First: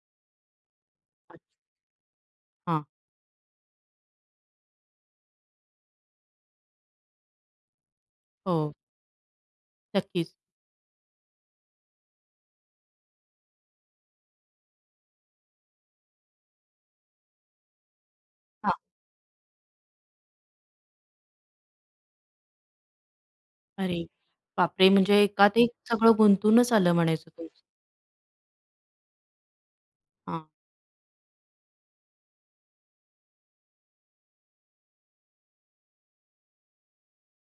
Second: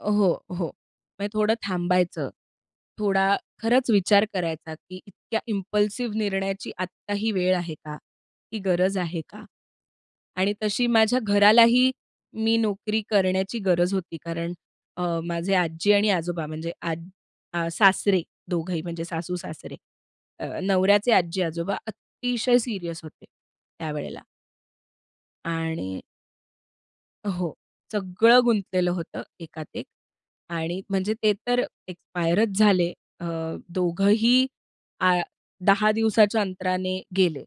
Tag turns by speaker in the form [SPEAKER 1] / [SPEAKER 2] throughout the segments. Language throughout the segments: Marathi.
[SPEAKER 1] अ, हो, हो. म्हणजे थोडं थांबायचं.
[SPEAKER 2] हां.
[SPEAKER 1] थोडा खरंच विचार करायचा, की इतक्या इम्पल्सिव्ह निर्णयाची आत्ता ही वेळ आहे का? ती
[SPEAKER 2] हो.
[SPEAKER 1] गरज आहे का
[SPEAKER 2] नक्कीच.
[SPEAKER 1] आणि तशी माझ्या घरालाही मी नोकरी करण्याची गरज होती, कारण अ, माझे आजी आणि आजोबा म्हणजे आज अ, सासरे
[SPEAKER 2] हां.
[SPEAKER 1] दोघंही म्हणजे सासू-सासरे. अ, नवऱ्याचे आज्जी-आजोबा अतिशय सीरियस होते
[SPEAKER 2] अरे.
[SPEAKER 1] त्यावेळेला.
[SPEAKER 2] बापरे! म्हणजे एकात एक
[SPEAKER 1] आणि
[SPEAKER 2] सगळं गुंतूनच आलं म्हणायचं
[SPEAKER 1] हो,
[SPEAKER 2] तुमचं.
[SPEAKER 1] सगळं गुंतलेलं होतं एकात एक.
[SPEAKER 2] हां.
[SPEAKER 1] आणि म्हणजे ते तर एक्सपायरचं झाले अ, दोघंही आ 10 दिवसाच्या अंतराने गेले.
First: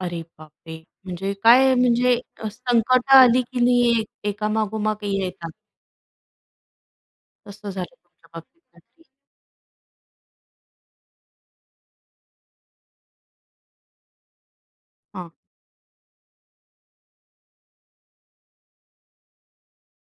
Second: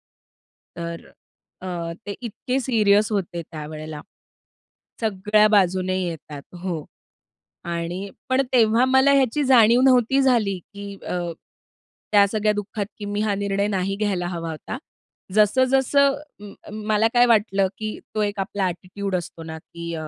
[SPEAKER 2] अरे बापरे!
[SPEAKER 1] तर
[SPEAKER 2] म्हणजे काय
[SPEAKER 1] अ, ते
[SPEAKER 2] म्हणजे अ,
[SPEAKER 1] इतके सीरियस
[SPEAKER 2] संकटं
[SPEAKER 1] होते
[SPEAKER 2] आली की
[SPEAKER 1] त्यावेळेला
[SPEAKER 2] नाही एका मागोमाग एक
[SPEAKER 1] सगळ्या
[SPEAKER 2] येतात.
[SPEAKER 1] बाजूने येतात. हो.
[SPEAKER 2] तसं झालं
[SPEAKER 1] आणि
[SPEAKER 2] तुमच्या
[SPEAKER 1] पण
[SPEAKER 2] बाबतीत
[SPEAKER 1] तेव्हा
[SPEAKER 2] काहीतरी.
[SPEAKER 1] मला ह्याची जाणीव नव्हती झाली, की अ, त्या सगळ्या दुःखात की मी हा निर्णय नाही घ्यायला हवा होता.
[SPEAKER 2] हां.
[SPEAKER 1] जसं जसं म अ, मला काय वाटलं की तो एक आपला ॲटिट्यूड असतो ना, की अ,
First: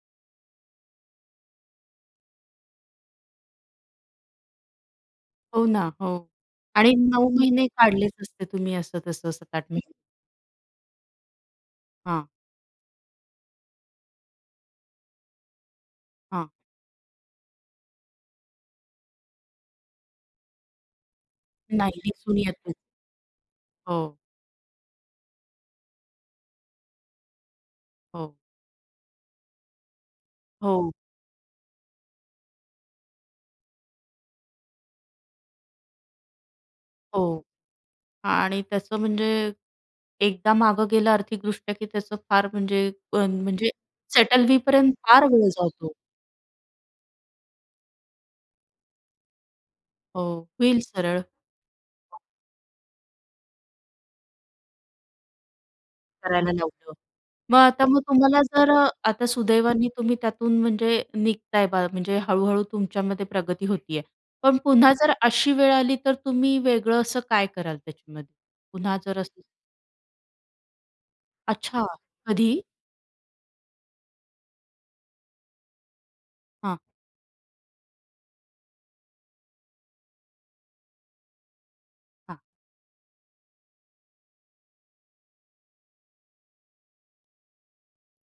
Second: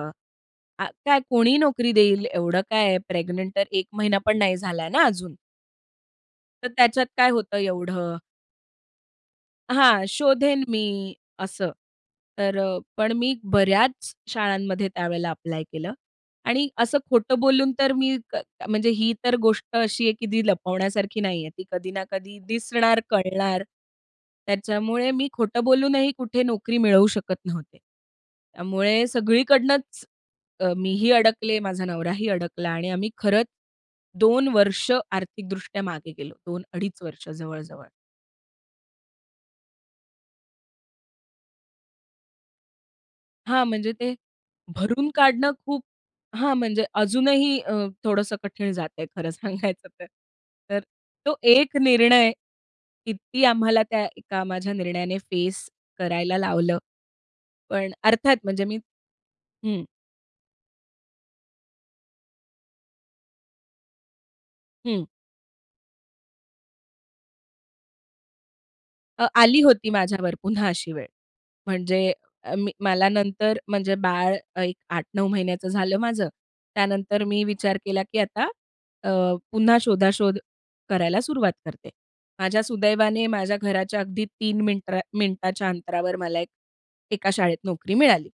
[SPEAKER 1] आ काय कोणीही नोकरी देईल, एवढं काय आहे, प्रेग्नंट तर 1 महिना पण नाही झालाय ना, अजून
[SPEAKER 2] हो ना, हो.
[SPEAKER 1] तर
[SPEAKER 2] आणि
[SPEAKER 1] त्याच्यात काय
[SPEAKER 2] 9
[SPEAKER 1] होतं
[SPEAKER 2] महिने काढलेच
[SPEAKER 1] एवढं?
[SPEAKER 2] असते तुम्ही असं, तसं, असं [unintelligible]
[SPEAKER 1] हां, शोधेन मी असं.
[SPEAKER 2] हां.
[SPEAKER 1] तर अ, पण मी बऱ्याच शाळांमध्ये त्यावेळेला ॲप्लाय केलं
[SPEAKER 2] हां.
[SPEAKER 1] आणि असं खोटं बोलून तर मी म्हणजे ही तर गोष्ट अशी आहे की ती लपवण्यासारखी नाहीये ती कधी
[SPEAKER 2] नाही,
[SPEAKER 1] ना कधी
[SPEAKER 2] दिसून येतचं.
[SPEAKER 1] दिसणार, कळणार.
[SPEAKER 2] हो.
[SPEAKER 1] त्याच्यामुळे मी खोटं बोलूनही कुठे नोकरी मिळवू शकत नव्हते.
[SPEAKER 2] हो.
[SPEAKER 1] त्यामुळे सगळीकडनंच अ, मी
[SPEAKER 2] हो.
[SPEAKER 1] ही अडकले माझा नवराही अडकला आणि आम्ही खरंच 2 वर्ष आर्थिक दृष्ट्या मागे गेलो. 2-2.5 वर्ष
[SPEAKER 2] हो.
[SPEAKER 1] जवळ, जवळ.
[SPEAKER 2] आणि तसं म्हणजे एकदा मागं गेल्या आर्थिकदृष्ट्या की तस फार म्हणजे अ,
[SPEAKER 1] हां,
[SPEAKER 2] म्हणजे
[SPEAKER 1] म्हणजे ते
[SPEAKER 2] सेटल होईपर्यंत
[SPEAKER 1] भरून
[SPEAKER 2] फार वेळ
[SPEAKER 1] काढणं खूप
[SPEAKER 2] जातो.
[SPEAKER 1] हां, म्हणजे अजूनही अ, थोडंसं कठीण जातंय खरं सांगायचं तर.
[SPEAKER 2] हो,
[SPEAKER 1] तर
[SPEAKER 2] होईल सरळ.
[SPEAKER 1] तो एक निर्णय कित्ती आम्हाला त्या एका माझ्या निर्णयाने फेस करायला
[SPEAKER 2] करायला
[SPEAKER 1] लावलं.
[SPEAKER 2] लावलं. मग आता
[SPEAKER 1] पण
[SPEAKER 2] मग
[SPEAKER 1] अर्थात
[SPEAKER 2] तुम्हाला
[SPEAKER 1] म्हणजे
[SPEAKER 2] जर
[SPEAKER 1] मी
[SPEAKER 2] अ, आता
[SPEAKER 1] हं.
[SPEAKER 2] सुदैवाने तुम्ही त्यातून म्हणजे निघताय बा म्हणजे हळू-हळू तुमच्यामध्ये प्रगती होतीय. पण पुन्हा
[SPEAKER 1] हं.
[SPEAKER 2] जर अशी वेळ आली तर तुम्ही वेगळं असं काय कराल त्याच्यामध्ये? पुन्हा जर
[SPEAKER 1] अ,
[SPEAKER 2] असं
[SPEAKER 1] आली होती माझ्यावर पुन्हा अशी वेळ.
[SPEAKER 2] अच्छा,
[SPEAKER 1] म्हणजे अ,
[SPEAKER 2] कधी?
[SPEAKER 1] मी मला नंतर म्हणजे बाळ एक 8-9 महिन्याचं झालं माझं.
[SPEAKER 2] हां.
[SPEAKER 1] त्यानंतर मी विचार केला की आता अ, पुन्हा शोधाशोध करायला सुरुवात करते.
[SPEAKER 2] हां.
[SPEAKER 1] माझ्या सुदैवाने माझ्या घराच्या अगदी 3 मिनत्रा मिनिटाच्या अंतरावर मला एक 1का शाळेत नोकरी मिळाली.